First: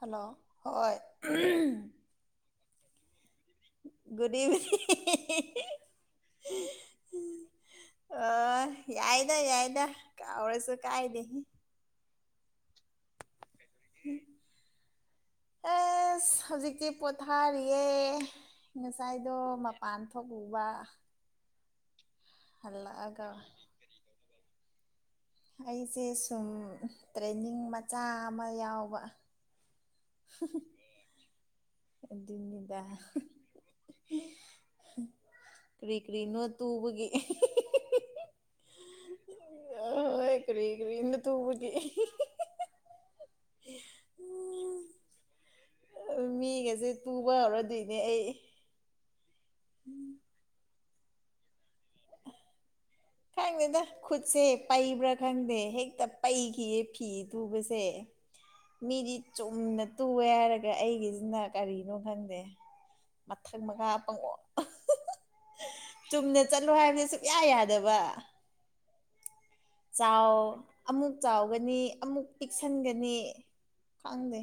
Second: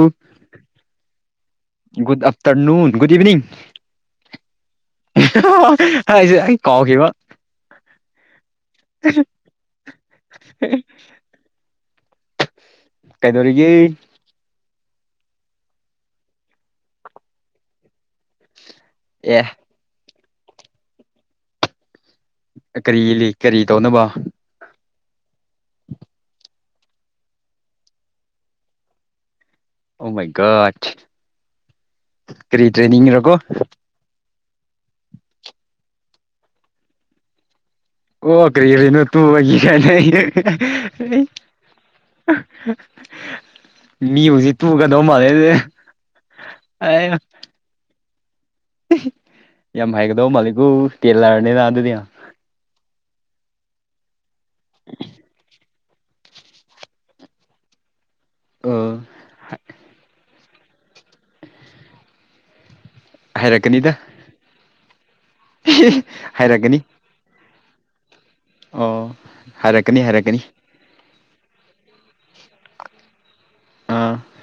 hello ꯍꯣꯏ good afternoon good evening good evening ꯑꯩꯁꯦ ꯑꯩ ꯀꯥꯎꯈꯤꯕ ꯑ ꯌꯥꯏꯗ ꯌꯥꯏꯗ ꯑꯧꯁꯨ ꯀꯥꯏꯗ ꯀꯩꯗꯧꯔꯤꯒꯤ ꯑꯦꯁ ꯍꯧꯖꯤꯛꯇꯤ ꯄꯣꯊꯥꯔꯤꯌꯦ ꯉꯁꯥꯏꯗꯣ ꯑꯦ ꯃꯄꯥꯟ ꯊꯣꯛꯎꯕ ꯀꯔꯤ ꯍꯜꯂꯛꯑꯒ ꯂꯩ ꯀꯔꯤ ꯇꯧꯅꯕ ꯑꯩꯁꯦ ꯁꯨꯝ ꯇ꯭ꯔꯦꯟꯅꯤꯡ ꯃꯆꯥ ꯑꯃ ꯌꯥꯎꯕ ꯎꯃꯩꯒꯠ ꯑꯗꯨꯗ ꯀꯔꯤ ꯀꯔꯤꯅ ꯇꯨꯕꯒꯤ ꯑꯣ ꯀꯔꯤꯅꯨ ꯇꯨ ꯑ ꯀ ꯍꯣꯏ ꯀꯔꯤ ꯀꯔꯤꯅꯣ ꯇꯨꯕꯒꯤ ꯃꯤ ꯍꯧꯖꯤꯛ ꯄꯨꯨꯒꯗꯧ ꯃꯥꯜꯂꯦꯁ ꯃꯤꯒꯁꯦ ꯇꯨꯕ ꯍꯧꯔꯗꯣꯏꯅꯦ ꯑꯩ ꯌꯥꯝ ꯍꯥꯏꯒꯗꯧ ꯃꯥꯂꯤꯀꯨ ꯇꯦꯜꯂꯔꯅꯤꯅ ꯑꯗꯨꯗꯤ ꯈꯪꯉꯦꯗ ꯈꯨꯠꯁꯦ ꯄꯩꯕ꯭ꯔꯥ ꯈꯪꯗꯦ ꯍꯦꯛꯇ ꯄꯩꯈꯤꯌꯦ ꯐꯤ ꯇꯨꯕꯁꯦ ꯑꯣ ꯃꯤꯗꯤ ꯆꯨꯝꯅ ꯇꯨꯑꯦ ꯍꯥꯏꯔꯒ ꯑꯩꯒꯤꯁꯤꯅ ꯀꯔꯤꯅꯣ ꯈꯪꯗꯦ ꯃꯊꯛ ꯃꯉꯥ ꯄꯪꯉꯛ ꯍꯥꯏꯔ ꯆꯠꯂꯣ ꯍꯥꯏꯕꯗꯤ ꯁꯨꯛꯌꯥ ꯌꯥꯗꯕ ꯑꯣ ꯍꯥꯏꯔꯛꯀꯅꯤ ꯆꯥꯎ ꯍꯥꯏꯔꯛꯀꯅꯤ ꯑꯃꯨꯛ ꯆꯥꯎꯒꯅꯤ ꯑꯃꯨꯛ ꯄꯤꯛꯁꯤꯟꯒꯅꯤ ꯑꯥ ꯈꯪꯗꯦ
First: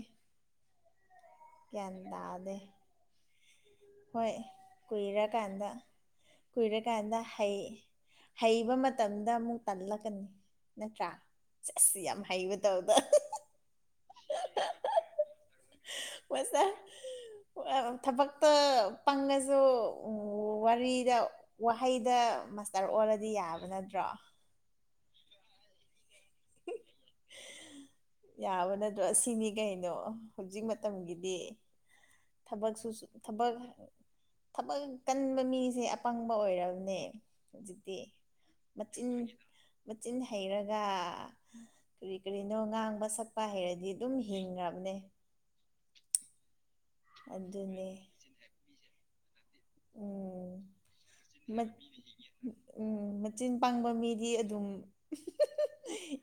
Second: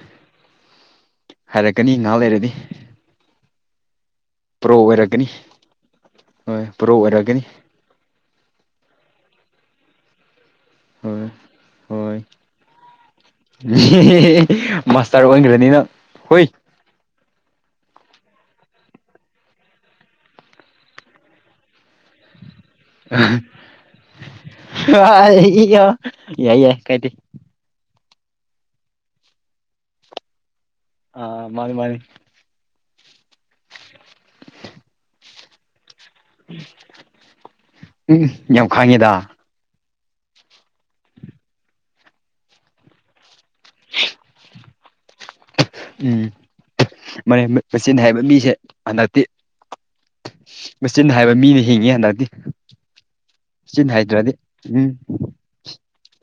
ꯒ꯭ꯌꯥꯟ ꯍꯥꯏꯔꯛꯀꯅꯤ ꯅꯍꯥꯛ ꯂꯩꯔꯗꯤ ꯇꯥꯗꯦ ꯍꯣꯏ ꯄ꯭ꯔꯣ ꯑꯣꯏꯔꯛꯀꯅꯤ ꯀꯨꯏꯔꯀꯥꯟꯗ ꯍꯣꯏ ꯄ꯭ꯔꯣ ꯀꯨꯏꯔꯀꯥꯟꯗ ꯑꯣꯏꯔꯛꯀꯅꯤ ꯍ ꯍꯩꯕ ꯃꯇꯝꯗ ꯑꯃꯨꯛ ꯇꯜꯂꯛꯀꯅꯤ ꯅꯠꯇ꯭ꯔꯥ ꯍꯣꯏ ꯆꯁꯤ ꯍꯣꯏ ꯌꯥꯝ ꯍꯩ ꯃꯥꯁꯇꯔ ꯋꯥꯒꯅꯤꯅ ꯄꯣꯏꯁꯥ ꯊꯕꯛꯇ ꯄꯪꯉꯁꯨ ꯋꯥꯔꯤꯗ ꯍꯩꯗ ꯃꯥꯁꯇꯔ ꯑꯣꯜꯂꯗꯤ ꯌꯥꯕ ꯅꯠꯇ꯭ꯔꯣ ꯑ ꯏ ꯌꯥꯏ ꯌꯥ ꯀꯥꯏꯗꯦ ꯌꯥꯕ ꯅꯠꯇ꯭ꯔꯣ ꯑꯁꯤꯅꯤ ꯀꯩꯅꯣ ꯍꯧꯖꯤꯛ ꯃꯇꯝꯒꯤꯗꯤ ꯑꯥ ꯃꯥꯅꯤ ꯃꯥꯅꯤ ꯊꯕꯛꯁꯨ ꯊꯕꯛ ꯊꯕꯛ ꯀꯟꯕ ꯃꯤꯁꯦ ꯑꯄꯪꯕ ꯑꯣꯏꯔꯕꯅꯦ ꯍꯧꯖꯤꯛꯇꯤ ꯎꯝ ꯌꯥꯝ ꯃꯆꯤꯟ ꯈꯥꯡꯉꯦꯗ ꯃꯆꯤꯟ ꯍꯩꯔꯒ ꯀꯔꯤ ꯀꯔꯤꯅꯣ ꯉꯥꯡ ꯑꯃ ꯁꯛꯄ ꯍꯩꯔꯗꯤ ꯑꯗꯨꯝ ꯍꯤꯡꯈ꯭ꯔꯕꯅꯦ ꯎꯝ ꯃꯔ ꯑꯗꯨꯅꯦ ꯃꯆꯤꯟ ꯍꯥꯏꯕ ꯃꯤꯁꯦ ꯍꯟꯗꯛꯇꯤ ꯎꯝ ꯃꯆꯟꯅ ꯍꯥꯏꯕ ꯃꯤꯅ ꯍꯤꯡꯉꯤ ꯍꯟꯗꯛꯇꯗꯤ ꯎꯝ ꯃꯆꯤꯟ ꯄꯥꯡꯕ ꯃꯤꯗꯤ ꯑꯗꯨꯝ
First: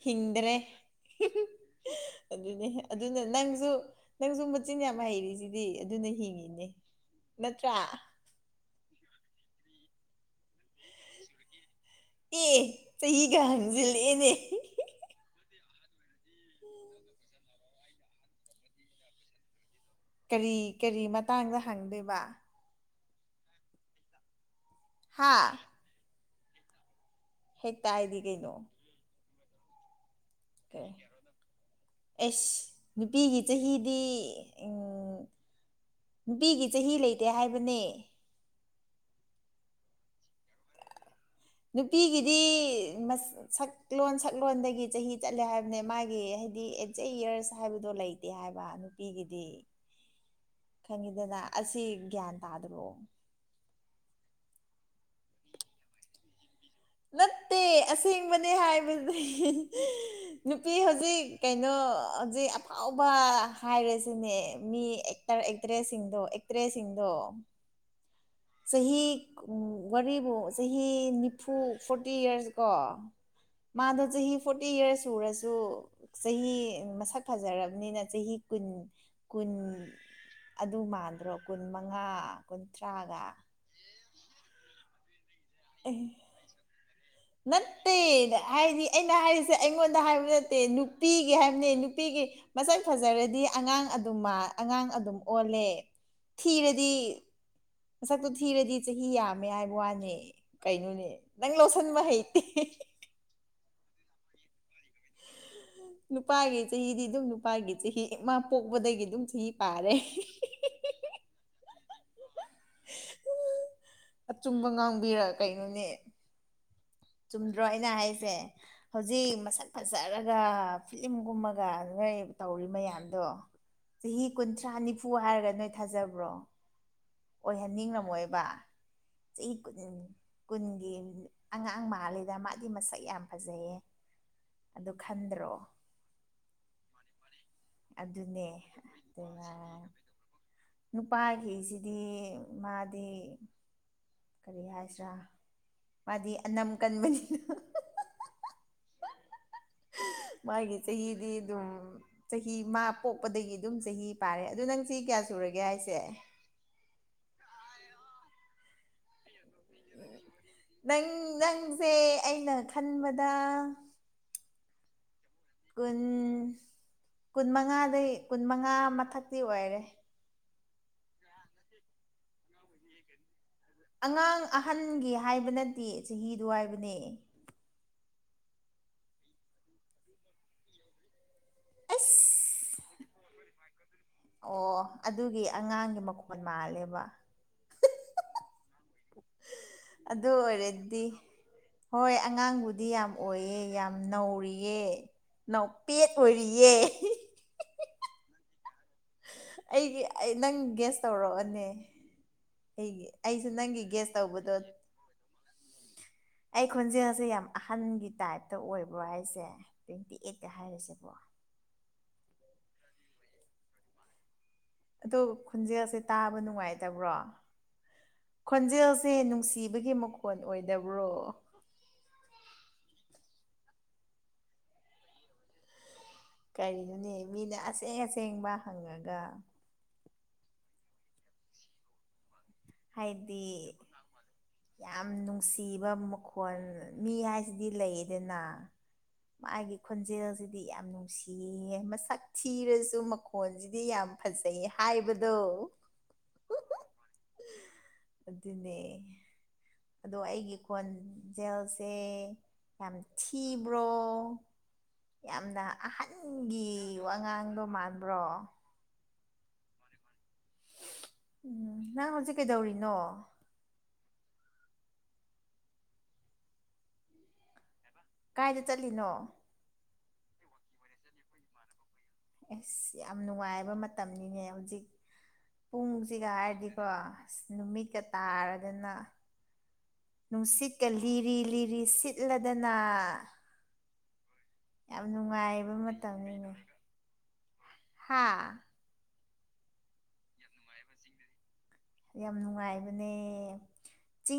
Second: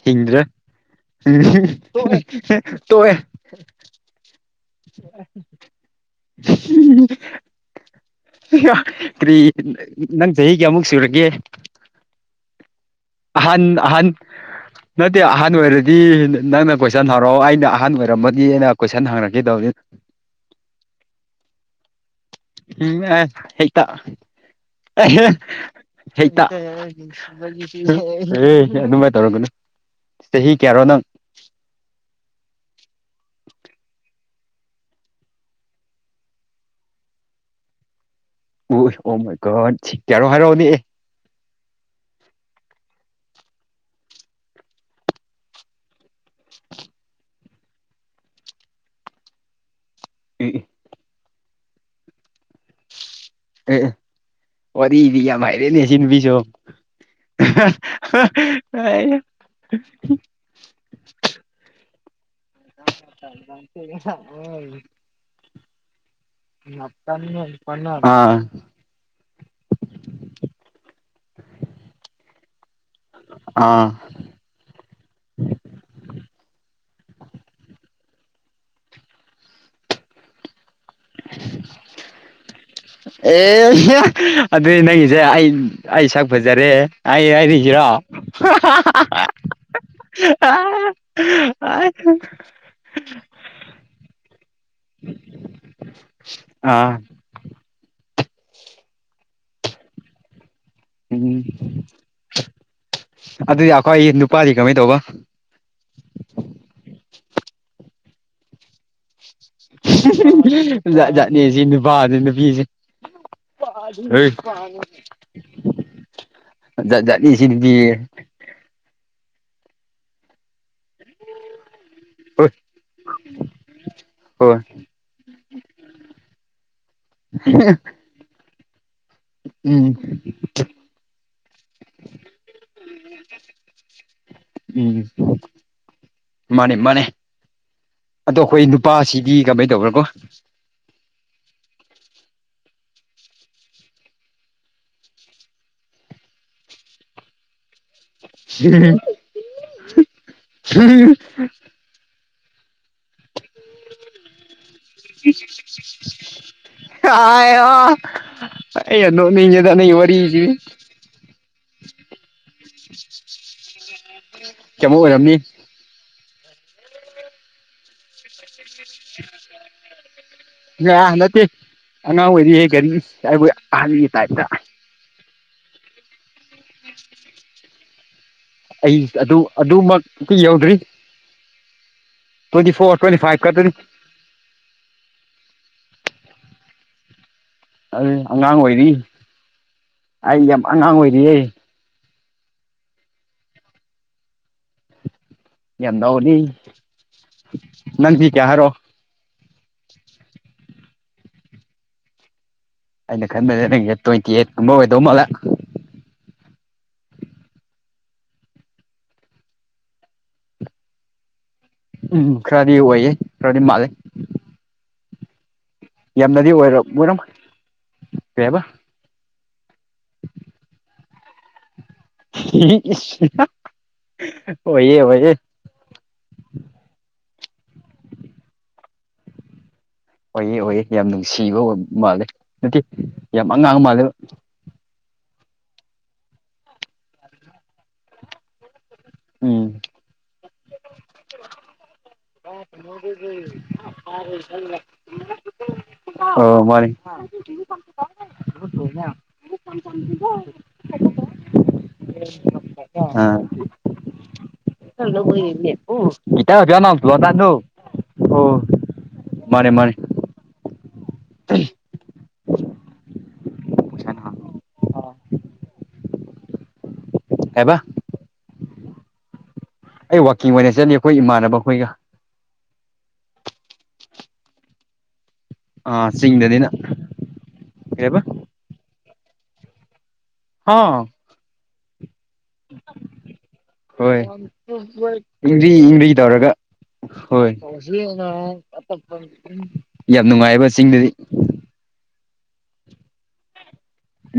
ꯍꯤꯡꯗꯔꯦ ꯇ ꯀꯆꯤꯟ ꯌꯥꯝ ꯍꯩꯔꯤꯁꯤꯗꯤ ꯑꯗꯨꯅ ꯍꯤꯡꯉꯤꯅꯦ ꯅꯠꯇ꯭ꯔꯥ ꯀꯔꯤ ꯅꯪ ꯆꯍꯤ ꯀꯌꯥꯃꯨꯛ ꯁꯨꯔꯒꯦ ꯑꯦ ꯇ ꯑꯍꯟ ꯑꯍꯟ ꯏꯒꯥꯟꯁꯤꯂꯅꯦ ꯅꯠꯇꯦ ꯑꯍꯟ ꯑꯣꯏꯔꯗꯤ ꯅꯪꯅ ꯀꯣꯏꯁꯟ ꯍꯔꯛꯑꯣ ꯑꯩꯅ ꯑꯍꯟ ꯑꯣꯏꯔꯝꯕꯅꯤ ꯑꯩꯅ ꯀꯣꯏꯁꯟ ꯍꯪꯅꯛꯀꯦꯗꯧꯅꯤ ꯀꯔꯤ ꯀꯔꯤ ꯃꯇꯥꯡꯗ ꯍꯪꯗꯣꯏꯕ ꯍꯛꯇ ꯍꯥ ꯍꯇ ꯑꯦ ꯍꯦꯛꯇ ꯍꯥꯏꯗꯤ ꯀꯩꯅꯣ ꯑꯗꯨꯃꯥꯏꯅ ꯇꯧꯔꯒꯅꯦ ꯑꯦꯁ ꯅꯨꯄꯤꯒꯤ ꯆꯍꯤꯗꯤ ꯅꯨꯄꯤꯒꯤ ꯆꯍꯤ ꯂꯩꯇꯦ ꯍꯥꯏꯕꯅꯦ ꯑꯣ ꯑꯣ ꯃꯣꯏꯀ ꯇꯔꯣ ꯍꯥꯏꯔꯣꯗꯤ ꯅꯨꯄꯤꯒꯤꯗꯤ ꯁꯛꯂꯣꯟ ꯁꯛꯂꯣꯟꯗꯒꯤ ꯆꯍꯤ ꯆꯠꯂꯦ ꯍꯥꯏꯕꯅꯦ ꯃꯥꯒꯤ ꯍꯥꯏꯗꯤ ꯑꯦ ꯌꯔꯁ ꯍꯥꯏꯕꯗꯣ ꯂꯩꯇꯦ ꯍꯥꯏ ꯍꯥꯏꯕ ꯅꯨꯄꯤꯒꯤꯗꯤ ꯑꯦ ꯈꯪꯈꯤꯗꯅ ꯑꯁꯤ ꯒ꯭ꯌꯥꯟ ꯇꯥꯗꯔꯑꯣ ꯑꯦ ꯋꯥꯔꯤ ꯏꯗꯤ ꯌꯥ ꯍꯥꯏꯥꯏꯔꯅꯦꯁꯤꯅ ꯄꯁꯨꯣ ꯑꯦ ꯑꯁꯦꯡꯕꯅꯦ ꯍꯥꯏꯕꯗꯤ ꯅꯨꯄꯤ ꯍꯧꯖꯤꯛ ꯀꯩꯅꯣ ꯍꯧꯖꯤꯛ ꯑꯐꯥꯎꯕ ꯍꯥꯏꯔꯤꯁꯤꯅꯦ ꯃꯤ ꯑꯦꯛꯇꯔ ꯑꯦꯛꯇ꯭ꯔꯦꯁꯁꯤꯡꯗꯣ ꯑꯦꯠꯇꯦ ꯁꯤꯗꯣ ꯑꯥ ꯆꯍꯤꯔꯤꯕꯨ ꯆꯍꯤ ꯅꯤꯐꯨ ꯐꯣꯔꯇꯤ ꯏꯔꯁ ꯀꯣ ꯑꯥ ꯃꯥꯗꯣ ꯆꯍꯤ ꯐꯣꯔꯇꯤ ꯌꯌꯥꯔꯁ ꯎꯔꯁꯨ ꯆꯍꯤ ꯃꯁꯛ ꯐꯖꯔꯕꯅꯤꯅ ꯆꯍꯤ ꯀꯨꯟ ꯀꯨꯟ ꯑꯗꯨ ꯃꯥꯟꯗ꯭ꯔꯣ ꯀꯨꯟ ꯃꯉꯥ ꯀꯨꯟꯊ꯭ꯔꯥꯒ ꯑꯦ ꯑꯗꯨꯗꯤ ꯅꯪꯒꯤꯁꯦ ꯑꯩ ꯑꯦ ꯑꯩ ꯁꯛ ꯐꯖꯔꯦ ꯑꯩ ꯍꯥꯏꯔꯤꯁꯤꯔꯣ ꯅꯠꯇꯦ ꯍꯥꯏꯗꯤ ꯑꯩꯅ ꯍꯥꯏꯔꯤꯁꯦ ꯑꯩꯉꯣꯟꯗ ꯍꯥꯏꯕ ꯅꯠꯇꯦ ꯅꯨꯄꯤꯒꯤ ꯍꯥꯏꯕꯅꯦ ꯅꯨꯄꯤ ꯁꯤꯒꯤ ꯃꯁꯛ ꯐꯖꯔꯗꯤ ꯑꯉꯥꯡ ꯑꯗꯨꯝ ꯃꯟꯂꯦ ꯑꯉꯥꯡ ꯑꯗꯨꯝ ꯑꯣꯜꯂꯦ ꯊꯤꯔꯗꯤ ꯑꯥ ꯃꯁꯛꯇꯨ ꯊꯤꯔꯗꯤ ꯆꯍꯤ ꯌꯥꯝꯃꯦ ꯍꯥꯏꯕ ꯋꯥꯅꯦ ꯀꯩꯅꯣꯅꯦ ꯎꯝ ꯅꯪ ꯂꯣꯠꯁꯤꯟꯕ ꯍꯩꯇꯦ ꯎꯄꯥꯗꯤ ꯀꯃꯥꯏꯇꯧꯕ ꯅꯨꯄꯥꯒꯤ ꯆꯍꯤꯗꯤ ꯑꯗꯨꯝ ꯅꯨꯄꯥꯒꯤ ꯆꯍꯤ ꯑꯃ ꯄꯣꯛꯄꯗꯒꯤ ꯑꯗꯨꯝ ꯆꯍꯤ ꯄꯥꯔꯦ ꯖꯥꯠ ꯖꯥꯠ ꯅꯦ ꯑꯁꯤ ꯅꯨꯄꯥꯁꯦ [unintelligible] [unintelligible] [unintelligible] ꯑꯆꯨꯝꯕ ꯉꯥꯡꯕꯤꯔ ꯀꯩꯅꯣꯅꯦ ꯖꯥꯠ ꯖꯥꯠ ꯅꯦ ꯑꯁꯤ ꯆꯨꯝꯗ꯭ꯔꯣ ꯑꯩꯅ ꯅꯨꯄꯤꯁꯦ ꯍꯥꯏꯁꯦ ꯍꯧꯖꯤꯛ ꯃꯁꯛ ꯐꯖꯔꯒ ꯐꯤꯂꯝ ꯍꯣꯏ ꯒꯨꯝꯃꯒꯇꯧꯔꯤ ꯃꯌꯥꯝꯗꯣ ꯆꯍꯤ ꯍꯣꯏ ꯀꯨꯟꯊ꯭ꯔꯥ ꯅꯤꯐꯨ ꯍꯥꯏꯔꯒ ꯅꯣꯏ ꯊꯥꯖꯕ꯭ꯔꯣ ꯑꯣꯏꯍꯟꯅꯤꯡꯉꯝꯃꯣꯏꯕ ꯆꯍꯤ ꯀꯨꯟ ꯎꯝ ꯀꯨꯟꯒꯤ ꯑꯉꯥꯡ ꯃꯥꯜꯂꯤꯗ ꯃꯥꯗꯤ ꯃꯁꯛ ꯌꯥꯝ ꯐꯖꯩꯌꯦ ꯑꯗꯨ ꯎꯝ ꯈꯟꯗ꯭ꯔꯣ ꯃꯥꯅꯦ ꯃꯅꯦ ꯑꯗꯣ ꯑꯗꯨꯅꯦ ꯑꯩꯈꯣꯏ ꯅꯨꯄꯥꯁꯤꯗꯤ ꯑꯗꯨꯒ ꯀꯃꯥꯏꯅ ꯇꯧꯕ꯭ꯔꯣ ꯀꯣ ꯅꯨꯄꯥꯒꯤꯁꯤꯗꯤ ꯃꯥꯗꯤ ꯀꯔꯤ ꯍꯥꯏꯁꯤ꯭ꯔꯥ ꯃꯥꯗꯤ ꯑꯅꯝ ꯀꯟꯕꯅꯤꯅ ꯃꯥꯒꯤ ꯆꯍꯤꯗꯤ ꯑꯗꯨꯝ ꯆꯍꯤ ꯃꯥ ꯄꯣꯛꯄꯗꯒꯤ ꯑꯗꯨꯝ ꯆꯍꯤ ꯄꯥꯔꯦ ꯑꯗꯨꯗꯣ ꯅꯪꯁꯤ ꯀꯌꯥ ꯁꯨꯔꯒꯦ ꯍꯥꯏꯁꯦ ꯑꯩ ꯌꯥꯝ ꯅꯣꯛꯅꯤꯡꯉꯤꯗ ꯅꯣꯢ ꯋꯔꯤꯁꯥꯗꯤ ꯅꯪ ꯅꯪꯁꯦ ꯑꯩꯅ ꯈꯟꯕꯗ ꯀꯩꯃꯣ ꯑꯣꯏꯔꯝꯅꯤ ꯀꯨꯟ ꯀꯨꯟ ꯃꯉꯥꯗꯩ ꯀꯨꯟ ꯃꯉꯥ ꯃꯊꯛꯇꯤ [inaudible] ꯑꯣꯏꯔꯦ [inaudible] ꯌꯥ ꯅꯠꯇꯦ ꯑꯉꯥꯡ ꯑꯣꯢꯔꯤ ꯑꯉꯥꯡ ꯑꯍꯟꯒꯤ ꯍꯥꯏꯕ ꯅꯠꯇꯦ ꯆꯍꯤꯗꯨ ꯍꯥꯏꯕꯅꯦ ꯑꯩ ꯑꯗꯨ ꯑꯗꯨꯃꯛ ꯀ ꯌꯧꯗ꯭ꯔꯤ ꯑꯁ ꯇ꯭ꯋꯦꯟꯇꯤ ꯐꯣꯔ ꯇꯣꯢꯟꯇꯤ ꯐꯢꯞ ꯑꯗꯨꯅꯤ ꯑꯣ ꯑꯗꯨꯒꯤ ꯑꯉꯥꯡꯒꯤ ꯃꯈꯣꯟꯜ ꯃꯥꯜꯂꯦꯕ ꯑ ꯑꯉꯥꯡ ꯑꯣꯏꯔꯤ ꯑꯗꯨ ꯑꯩ ꯌꯥꯝ ꯑꯉꯥꯡ ꯑꯣꯏꯔꯗꯤ ꯑꯣꯏꯔꯤꯌꯦ ꯍꯣꯏ ꯑꯉꯥꯡꯕꯨꯗꯤ ꯌꯥꯝ ꯑꯣꯏꯌꯦ ꯌꯥꯝ ꯅꯧꯔꯤꯌꯦ ꯌꯥꯝ ꯅꯧꯄꯦꯠ ꯅꯧꯔꯤ ꯑꯣꯏꯔꯤꯌꯦ ꯅꯡꯗꯤ ꯀꯌꯥ ꯍꯥꯢꯔꯛꯑꯣ ꯑꯩꯒꯤ ꯑꯩ ꯅꯪ ꯒ꯭ꯦꯁ ꯇꯧꯔꯛꯑꯅꯦ ꯑꯩꯅ ꯈꯟꯕꯅꯦ ꯅꯪꯒꯤ ꯇ꯭ꯋꯦꯟꯇꯤ ꯑꯩꯠ ꯀꯨꯝꯕ ꯑꯣꯏꯗꯧ ꯃꯥꯜꯂ ꯑꯩ ꯈꯣꯟꯖꯦꯜꯁꯦ ꯌꯥꯝ ꯑꯍꯟꯒꯤ ꯇꯥꯏꯞꯇ ꯑꯣꯏꯕ꯭ꯔꯣ ꯍꯥꯏꯁꯦ ꯇ꯭ꯋꯦꯟꯇꯤ ꯑꯩꯠꯀ ꯍꯥꯏꯔꯤꯁꯦꯕꯣ ꯎꯝ ꯈ꯭ꯔꯗꯤ ꯑꯣꯏꯌꯦ ꯈ꯭ꯔꯗꯤ ꯃꯥꯂ ꯑꯗ ꯈꯣꯟꯖꯦꯜꯁꯦ ꯇꯥꯕ ꯅꯨꯡꯉꯥꯏꯇꯕ꯭ꯔꯣ ꯑꯣꯏꯔꯝꯃꯣꯏ ꯀꯩ ꯍꯥꯏꯕ ꯈꯣꯟꯖꯦꯜꯁꯦ ꯅꯨꯡꯁꯤ ꯁꯤꯤꯕꯒꯤ ꯃꯈꯣꯟ ꯑꯣꯏꯗꯕ꯭ꯔꯣ ꯑꯣꯏ ꯌꯦ ꯀꯔꯤꯅꯣꯅꯦ ꯃꯤꯅ ꯑꯁꯦꯡ ꯑꯁꯦꯡꯕ ꯍꯪꯉꯒ ꯑꯣꯏꯌꯦ ꯑꯣꯏꯌꯦ ꯌꯥꯝ ꯅꯨꯡꯁꯤꯕ ꯃꯥꯜꯂꯦ ꯅꯠꯇꯦ ꯍꯥꯏꯗꯤ ꯌꯥꯝ ꯑꯉꯥꯡ ꯃꯥꯜꯂꯦ ꯌꯥꯝ ꯅꯨꯡ ꯅꯨꯡ ꯁꯤꯕ ꯃꯈꯣꯜ ꯃꯤ ꯍꯥꯏꯁꯤꯗꯤ ꯂꯩꯗꯅ ꯎ ꯃꯥꯒꯤ ꯈꯣꯟꯖꯦꯜꯁꯤꯗꯤ ꯌꯥꯝ ꯅꯨꯡꯁꯤꯌꯦ ꯃꯁꯛ ꯊꯤꯔꯁꯨ ꯃꯈꯣꯟꯁꯤꯗꯤ ꯌꯥꯝ ꯐꯖꯩ ꯍꯥꯏꯕꯗꯣ ꯑꯣ ꯃꯥꯅꯤ ꯑꯗꯨꯅꯦ ꯑꯗꯣ ꯑꯩꯒꯤ ꯈꯣꯟ ꯖꯦꯜꯁ ꯌꯥꯝ ꯑꯥ ꯊꯤꯕ꯭ꯔꯣ ꯌꯥꯝꯅ ꯑꯣ ꯑꯍꯟꯒꯤ ꯋꯥꯉꯥꯡꯗꯣ ꯃꯥꯟꯕ꯭ꯔꯣ ꯃꯥꯅꯦ ꯃꯥꯅꯦ ꯎꯝ ꯅꯪ ꯍꯧꯖꯤꯛ ꯀꯩꯗꯧꯔꯤꯅꯣ ꯑꯦꯕ ꯀꯥꯏꯗ ꯆꯠꯂꯤꯅꯣ ꯑꯩ ꯋꯥꯛꯀꯤꯡ ꯑꯣꯏꯅ ꯆꯠꯂꯤ ꯑꯩꯈꯣꯏ ꯏꯃꯥꯟꯅꯕ ꯑꯩꯈꯣꯏꯒ ꯑꯁ ꯌꯥꯝ ꯅꯨꯡꯉꯥꯏꯕ ꯃꯇꯝꯅꯤꯅꯦ ꯍꯧꯖꯤꯛ ꯑꯥ ꯄꯨꯡꯁꯤꯒ ꯆꯤꯡꯗꯅꯤꯅ ꯍꯥꯏꯔꯗꯤꯀꯣ ꯑꯁ ꯅꯨꯃꯤꯠꯀ ꯀꯩꯕ ꯇꯥꯔꯗꯅ ꯅꯨꯡꯁꯤꯠꯀ ꯍꯥ ꯂꯤꯔꯤ ꯂꯤꯔꯤ ꯁꯤꯠ ꯏꯜꯂꯗꯅ ꯍꯣꯏ ꯌꯥꯝ ꯏꯪꯒ꯭ꯔꯤ ꯅꯨꯡꯉꯥꯏꯕ ꯏꯪꯒ꯭ꯔꯤ ꯇꯧꯔꯒ ꯃꯇꯝꯅꯤꯅꯦ ꯍꯣꯏ ꯍꯥ ꯌꯥꯝ ꯅꯨꯡꯉꯥꯏꯑꯕ ꯆꯤꯡꯗꯗꯤ ꯌꯥꯝ ꯅꯨꯡꯉꯥꯏꯕꯅꯦ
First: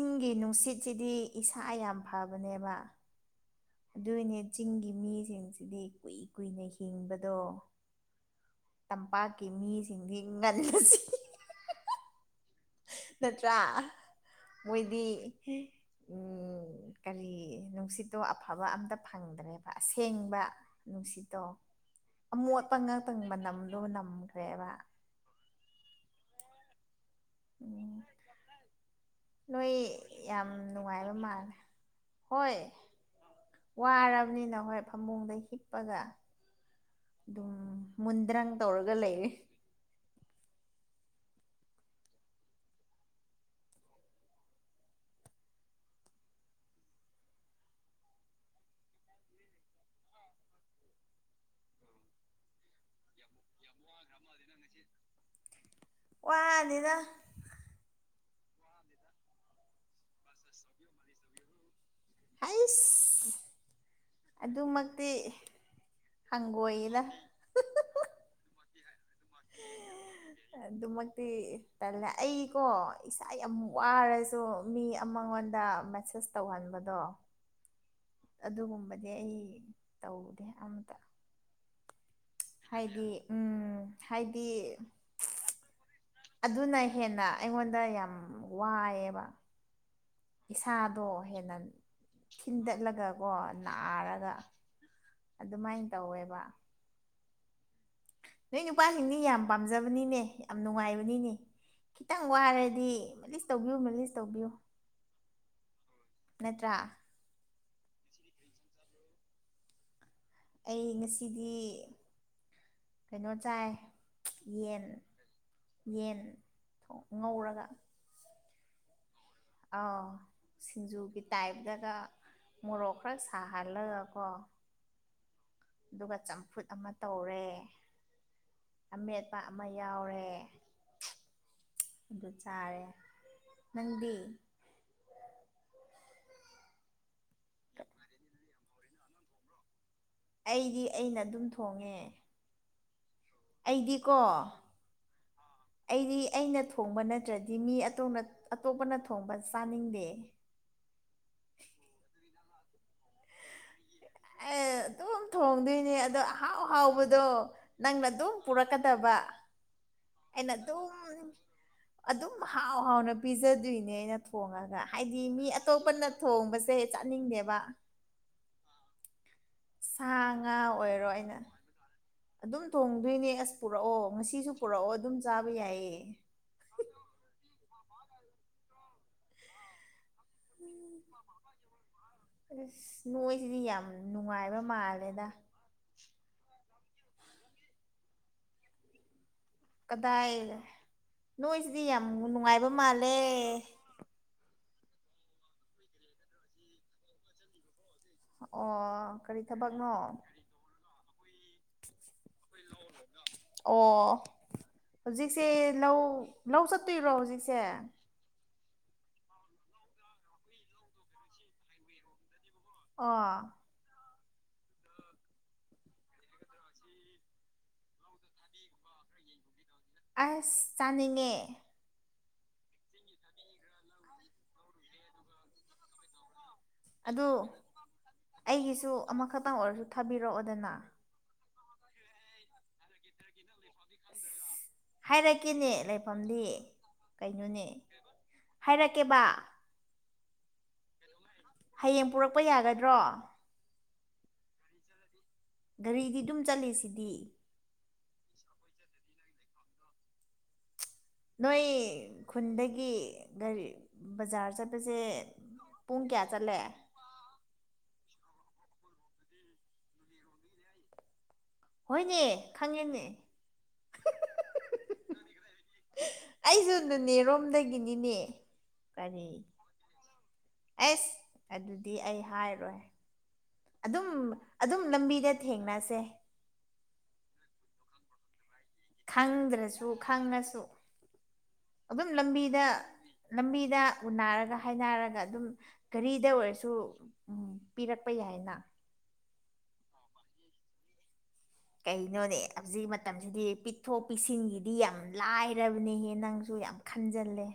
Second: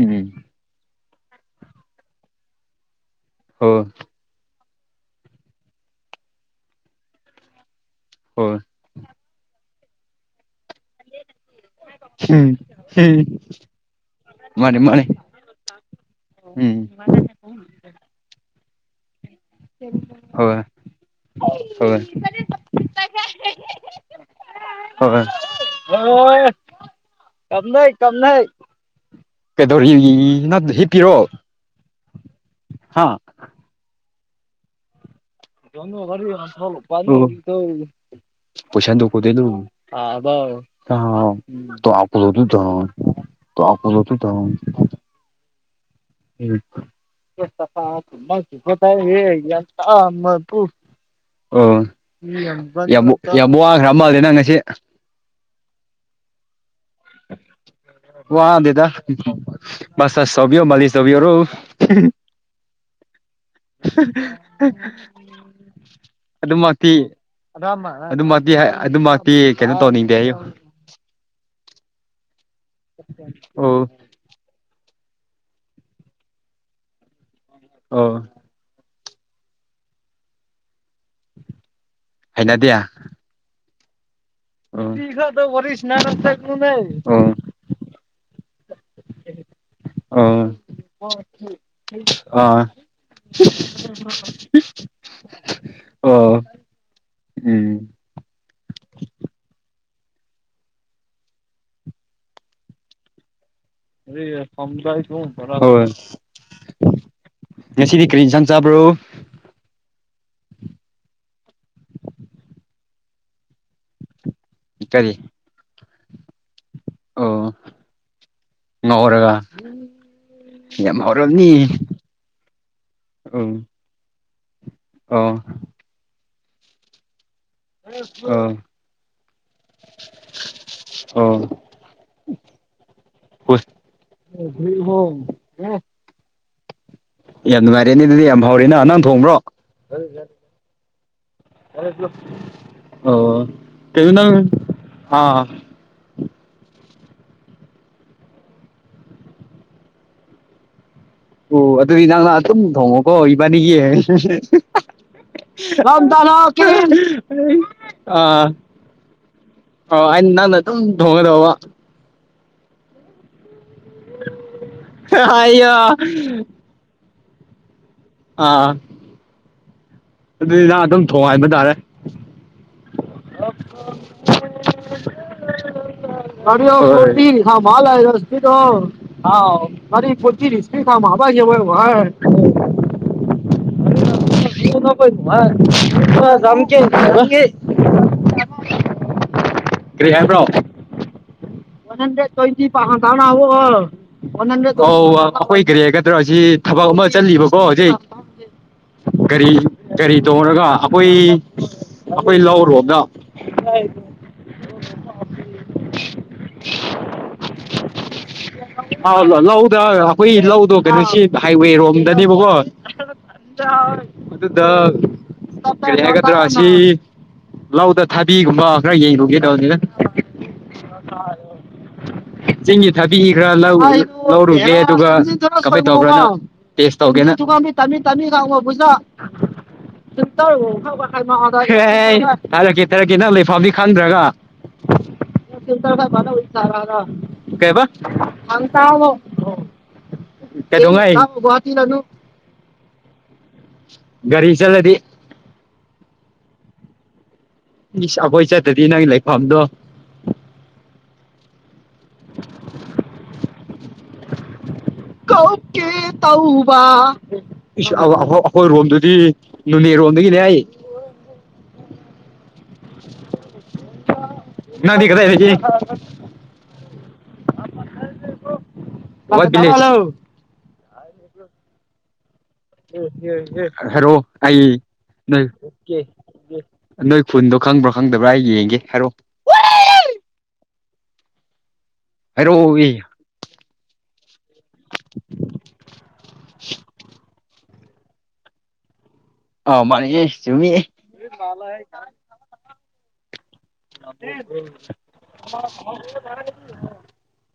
ꯎꯝ ꯅꯨꯡꯁꯤꯠꯁꯤꯗꯤ ꯏꯁꯥ ꯌꯥꯝ ꯐꯕꯅꯦꯕ ꯍꯣꯏ ꯑꯗꯨꯏꯅꯦ ꯆꯤꯡꯒꯤ ꯃꯤꯁꯤꯡꯁꯤꯗꯤ ꯀꯨꯏ ꯀꯨꯏꯅ ꯍꯤꯡꯕꯗꯣ ꯍꯣꯏ ꯇꯝꯄꯥꯛꯀꯤ ꯃꯤ ꯁꯤꯡꯗꯤꯒ ꯎꯝ ꯍꯝ ꯃꯥꯅꯦ ꯃꯥꯅꯦ ꯃꯣꯏꯗꯤ ꯎꯝ ꯀꯔꯤ ꯅꯨꯡꯁꯤꯠꯇꯣ ꯑꯐꯕ ꯑꯝꯇ ꯎꯝ ꯐꯪꯗ꯭ꯔꯦꯕ ꯑꯁꯦꯡꯕ ꯅꯨꯡꯁꯤꯠꯇꯣ ꯍꯣꯏ ꯑꯃꯣꯠꯄ ꯉꯥꯛꯇꯪ ꯃꯅꯝꯗꯨ ꯅꯝꯈ꯭ꯔꯦꯕ ꯍꯣꯏ ꯀꯞꯅꯩ ꯎꯝ ꯀꯞꯅꯩ ꯅꯣꯏ ꯀꯩꯗꯧꯔꯤ ꯌꯥꯝ ꯅ ꯅꯨꯡꯉꯥꯏꯕ ꯍꯤꯞꯄꯤꯔꯣ ꯃꯥꯜꯂꯦ ꯍꯣꯏ ꯍꯥ ꯋꯥꯔꯕꯅꯤꯅ ꯍꯣꯏ ꯐꯃꯨꯡꯗꯒꯤꯩ ꯄꯁꯗ ꯃꯨꯟꯗ꯭ꯔꯪ ꯇꯧꯔꯒ ꯂꯩꯔꯦ ꯀꯣꯗꯕ ꯗꯨ ꯊꯂꯗꯨ ꯊ ꯍꯛꯇ ꯦ ꯌꯦ ꯑꯣꯕꯣꯒ꯭ꯔꯝꯕꯗꯅ ꯉ ꯑꯣꯜꯂꯤꯗ ꯋꯥꯗꯦꯗ ꯁ ꯑꯁ ꯁꯕꯤ ꯃꯥꯂꯤ ꯁꯕꯤ ꯑꯣꯏꯔꯣ ꯍꯩꯁ ꯑꯗꯨꯃꯛꯇꯤ [unintelligible] ꯑꯗꯨꯃꯛꯇꯤ ꯍꯪꯒꯣꯏꯗ ꯑ ꯑꯗꯨꯃꯛꯇꯤ ꯍꯥꯏ ꯑꯗꯨꯃꯛꯇꯤ ꯀꯩꯅꯣ ꯇꯧꯅꯤꯡꯗꯦ ꯑꯩꯌꯨ ꯇꯜꯂ ꯑꯩꯀꯣ ꯏꯁꯥ ꯌꯥꯝ ꯑꯣ ꯋꯥꯔꯁꯨ ꯃꯤ ꯑꯃꯉꯣꯟꯗ ꯃꯦꯁꯦꯁ ꯇꯧꯍꯟꯕꯗꯣ ꯑꯣ ꯑꯗꯨꯒꯨꯝꯕꯗꯤ ꯑꯗꯤ ꯑꯩ ꯇꯧꯗꯦ ꯑꯝꯇ ꯎ ꯍꯥꯏꯗꯤ ꯎꯝ ꯍꯥꯏꯗꯤ ꯑꯣ ꯑꯗꯨꯅ ꯍꯦꯟꯅ ꯑꯩꯉꯣꯟꯗ ꯌꯥꯝ ꯋꯥꯏꯑꯦꯕ ꯑ ꯏꯁꯥꯗꯣ ꯍꯦꯟꯅ ꯈꯤꯤꯟꯗꯠꯂꯒꯀꯣ ꯅꯥꯔꯒ ꯑꯗꯨꯃꯥꯏꯅ ꯑꯣ ꯇꯧꯋꯦꯕ ꯎꯝ ꯅꯣꯏ ꯅꯨꯄꯥꯁꯤꯡꯗꯤ ꯌꯥꯝ ꯄꯥꯝꯖꯕꯅꯤꯅꯦ ꯌꯥꯝ ꯅꯨꯡꯉꯥꯏꯕꯅꯤꯅꯦ ꯈꯤꯇꯪ ꯋꯥꯔꯗꯤ ꯇꯧꯕꯤꯌꯨ ꯃꯥꯂꯤꯁ ꯑ ꯇꯧꯕꯤꯌꯨ ꯐꯖꯥꯏꯁꯤ ꯍ ꯈꯔ ꯅꯠꯇ꯭ꯔꯥ ꯉꯁꯤꯗꯤ ꯀꯔꯤ ꯏꯟꯁꯥꯡ ꯆꯥꯕ꯭ꯔꯣ ꯑꯩ ꯉꯁꯤꯗꯤ ꯀꯩꯅꯣ ꯆꯥꯏ ꯌꯦꯟ ꯀꯔꯤ ꯌꯦꯟ ꯑꯣ ꯉꯧꯔꯒ ꯉꯧꯔꯒ ꯑꯥꯎ ꯌꯥꯝ ꯁꯤꯡꯖꯨꯒꯤ ꯍꯥꯎꯔꯝꯅꯤ ꯇꯥꯏꯞꯇꯒ ꯃꯣꯔꯣꯛ ꯈꯔ ꯎꯝ ꯁꯥꯍꯜꯂꯒ ꯀꯣ ꯑꯣ ꯐꯨꯠ ꯑꯃ ꯇꯧꯔꯦ ꯑꯣ ꯑꯃꯦꯠꯄ ꯑꯃ ꯌꯥꯎꯔꯦ ꯑꯣ ꯑꯗꯨ ꯆꯥꯔꯦ ꯍꯣꯏ ꯅꯪꯗꯤ ꯌꯥꯝ ꯅꯨꯡꯉꯥꯏꯔꯦꯅꯦ ꯑꯗꯨꯗꯤ ꯌꯥꯝ ꯐꯥꯎꯔꯦ ꯅ ꯅꯪ ꯊꯣꯡꯕ꯭ꯔꯣ ꯑꯩꯗꯤ ꯑꯩꯅ ꯑꯗꯨꯝ ꯊꯣꯡꯉꯦ ꯑꯣ ꯑꯩꯗꯤꯀꯣ ꯇꯅ ꯑꯥ ꯑꯩꯗꯤ ꯑꯩꯅ ꯊꯣꯡꯕ ꯅꯠꯇ꯭ꯔꯗꯤ ꯃꯤ ꯑꯇꯣꯞꯄꯅ ꯊꯣꯡꯕ ꯆꯥꯅꯤꯡꯗꯦ ꯑꯣ ꯑꯗꯨꯗꯤ ꯅꯪꯅ ꯑꯗꯨꯝ ꯊꯣꯡꯉꯣꯀꯣ ꯏꯕꯥꯅꯤꯒꯤ ꯑꯩ ꯑꯗꯨꯝ ꯊꯣꯡꯗꯣꯏꯅꯦ ꯑꯗꯣ ꯑꯍꯥꯎ ꯍꯥꯎꯕꯗꯣ ꯅꯪꯅ ꯑꯗꯨꯝ ꯄꯨꯔꯛꯀꯗꯕ ꯑ ꯑꯩ ꯅꯪꯅ ꯑꯗꯨꯝ ꯊꯣꯡꯉꯗꯧꯕ ꯑꯗꯨ ꯍꯥꯎ ꯍꯥꯎꯅ ꯄꯤꯖꯗꯣꯏꯅꯦ ꯑꯩꯅ ꯊꯣꯡꯉꯒ ꯍꯥꯏꯗꯤ ꯃꯤ ꯑꯩꯌꯥ ꯑꯇꯣꯞꯄꯅ ꯊꯣꯡꯕꯁꯦ ꯅꯤꯡ ꯗꯦꯕ ꯑꯥ ꯉꯥ ꯑꯗꯨꯗꯤ ꯅ ꯑꯗꯨꯝ ꯑꯣꯏꯔꯣ ꯊꯣꯡ ꯑꯩꯅ ꯍꯥꯏꯕ ꯇꯥꯔꯦ ꯑꯗꯨꯝ ꯇꯣꯡꯗꯣꯏꯅꯦ ꯑꯁ ꯄꯨꯔꯛꯑꯣ ꯉꯁꯤꯁꯨ ꯄꯨꯔꯛꯑꯣ ꯑꯗꯨꯝ ꯆꯥꯕ ꯌꯥꯏꯑ ꯃꯥꯂꯗꯣꯥꯎ ꯃꯥꯔꯤ ꯄꯣꯆꯤꯔꯤꯁꯄꯤ ꯀꯝ ꯑꯕꯒꯤꯋꯥ ꯋꯥꯔ ꯁꯤꯗꯤ ꯌꯥꯝ ꯅꯨꯡꯉꯥꯏꯕ ꯃꯥꯜꯦ ꯀꯉꯥꯏ ꯀꯦ ꯀꯗꯥꯏ ꯅꯣꯏ ꯑꯣꯟ ꯍꯟꯗ꯭ꯔꯦꯠ ꯇ꯭ꯋꯦꯟꯇꯤ ꯄꯥꯎꯣ ꯑꯧ ꯑꯩꯈꯣꯏ ꯀꯔꯤ ꯍꯥꯏꯒꯗ꯭ꯔꯥ ꯁꯤ ꯊꯕꯛ ꯑꯃ ꯆꯜꯂꯤꯠꯂꯤꯕꯀꯣ ꯍꯧꯖꯤꯛ ꯑꯣ ꯀꯔꯤ ꯊꯕꯛꯅꯣ ꯑꯣꯏ ꯑꯣ ꯍꯧꯖꯤꯛꯁꯦ ꯂꯧ ꯂꯧ ꯆꯠꯇꯣꯏꯔꯣ ꯍꯧꯖꯤꯛꯁꯦ ꯂ ꯂ ꯂꯧꯗ ꯑꯩꯈꯣꯏ ꯂꯧꯗꯣ ꯀꯩꯅꯣꯁꯤ ꯍꯥꯏꯋꯦꯔꯣꯝꯗꯅꯦꯕꯀꯣ ꯑꯣ ꯑꯗꯨꯗ ꯀꯔꯤ ꯍꯥꯏꯒꯗ꯭ꯔ ꯑꯁꯤ ꯂꯧꯗ ꯊꯥꯕꯤꯒꯨꯝꯕ ꯈꯔ ꯌꯦꯡꯂꯩꯒꯦ ꯇꯧꯕꯅꯤꯗ ꯑꯁ ꯆꯥꯅꯤꯡꯉꯦ ꯆꯤꯡꯒꯨ ꯊꯥꯕꯤꯈ꯭ꯔꯥ ꯂꯧꯔꯨ ꯂꯧꯔꯨꯒꯦ ꯑꯗꯨꯒ ꯀꯃꯥꯏ ꯇꯧ ꯕ꯭ꯔꯥꯅ ꯇꯦꯁ ꯑꯗꯨ ꯇꯧꯒꯦꯅ ꯑꯩꯒꯤꯁꯨ ꯑꯃꯈꯛꯇꯪ ꯑꯣꯏꯔꯁꯨ [unintelligible] ꯊꯥꯕꯤꯔꯛꯑꯣꯗꯅ ꯑꯦ ꯊꯥꯔꯛꯀꯦ ꯊꯥꯔꯛꯀꯦ ꯅꯪ ꯂꯩꯐꯝꯗꯤ ꯈꯪꯗ꯭ꯔꯒ ꯍꯥꯏꯔꯛ ꯀꯩꯅꯣꯅꯦ ꯀꯩꯕ ꯍꯥꯏꯔꯛꯀꯦꯕ ꯀꯩꯗꯣꯡ ꯉꯥꯏ ꯍꯌꯦꯡ ꯄꯨꯔꯛꯄ ꯌꯥꯒꯗ꯭ꯔꯣ ꯒꯥꯔꯤ ꯆꯠꯂꯗꯤ ꯒꯥꯔꯤꯗꯤ ꯑꯗꯨꯝ ꯆꯠꯂꯁꯤꯗꯤ ꯏꯁ ꯑꯩꯈꯣꯏ ꯆꯠꯇꯗꯤ ꯅꯪ ꯂꯩꯐꯝꯗꯣ ꯅꯣꯏ ꯈꯨꯟꯗꯒꯤ ꯒꯥꯔꯤ ꯕꯖꯥꯔ ꯆꯠ ꯀꯧꯀꯦ ꯇꯧꯎꯕ ꯏꯁ ꯑꯧ ꯑꯩꯈꯣꯏ ꯔꯣꯝꯗꯨꯗꯤ ꯅꯨꯅꯦ ꯔꯣꯝꯗꯒꯤꯅꯦ ꯑꯩ ꯍꯣꯏꯅꯦ ꯈꯪꯉꯦꯅꯦ ꯅꯪꯗꯤ ꯀꯗꯥꯏꯗꯒꯤ ꯅꯨꯅꯦꯔꯣꯝꯗꯒꯤꯅꯤꯅꯦ ꯀꯔꯤ ꯋꯥꯠ ꯚꯤꯂꯦꯖ ꯑꯁ ꯑꯗꯨꯗꯤ ꯑꯩ ꯍꯥꯏ ꯍꯥꯔꯛꯑꯣ ꯑꯩ ꯑꯗꯨꯝ ꯂꯝꯕꯤꯗ ꯅꯣꯢ ꯊꯦꯡꯅꯁꯦ ꯅꯣꯏ ꯈꯨꯟꯗꯣ ꯈꯪꯕ꯭ꯔꯣ ꯈꯪꯗꯕ꯭ꯔꯥ ꯑꯩ ꯌꯦꯡ ꯈꯪꯗ꯭ꯔꯁꯨ ꯈꯪꯉꯁꯨ ꯑꯗꯨꯝ ꯂꯝꯕꯤꯗ ꯍꯥꯏꯔꯛꯑꯣ ꯑꯦ ꯂꯝꯕꯤꯗ ꯎꯟꯅꯔꯒ ꯍꯥꯏꯅꯔꯒ ꯑꯗꯨꯝ ꯒꯔꯤ ꯗ ꯑꯣꯏꯔꯁꯨ ꯎꯝ ꯄꯤꯔꯛꯄ ꯌꯥꯏꯅ ꯑ ꯃꯅꯤꯌꯦ ꯆꯨꯝꯃꯤ ꯀꯩꯅꯣꯅꯦ ꯍꯧꯖꯤꯛ ꯃꯇꯝꯁꯤꯗꯤ ꯄꯤꯊꯣꯛ ꯄꯤꯁꯤꯟꯒꯤꯗꯤ ꯌꯥꯝ ꯂꯥꯏꯔꯕꯅꯦꯍꯦ ꯅꯪꯁꯨ ꯌꯥꯝ ꯈꯟꯖꯜꯂꯦ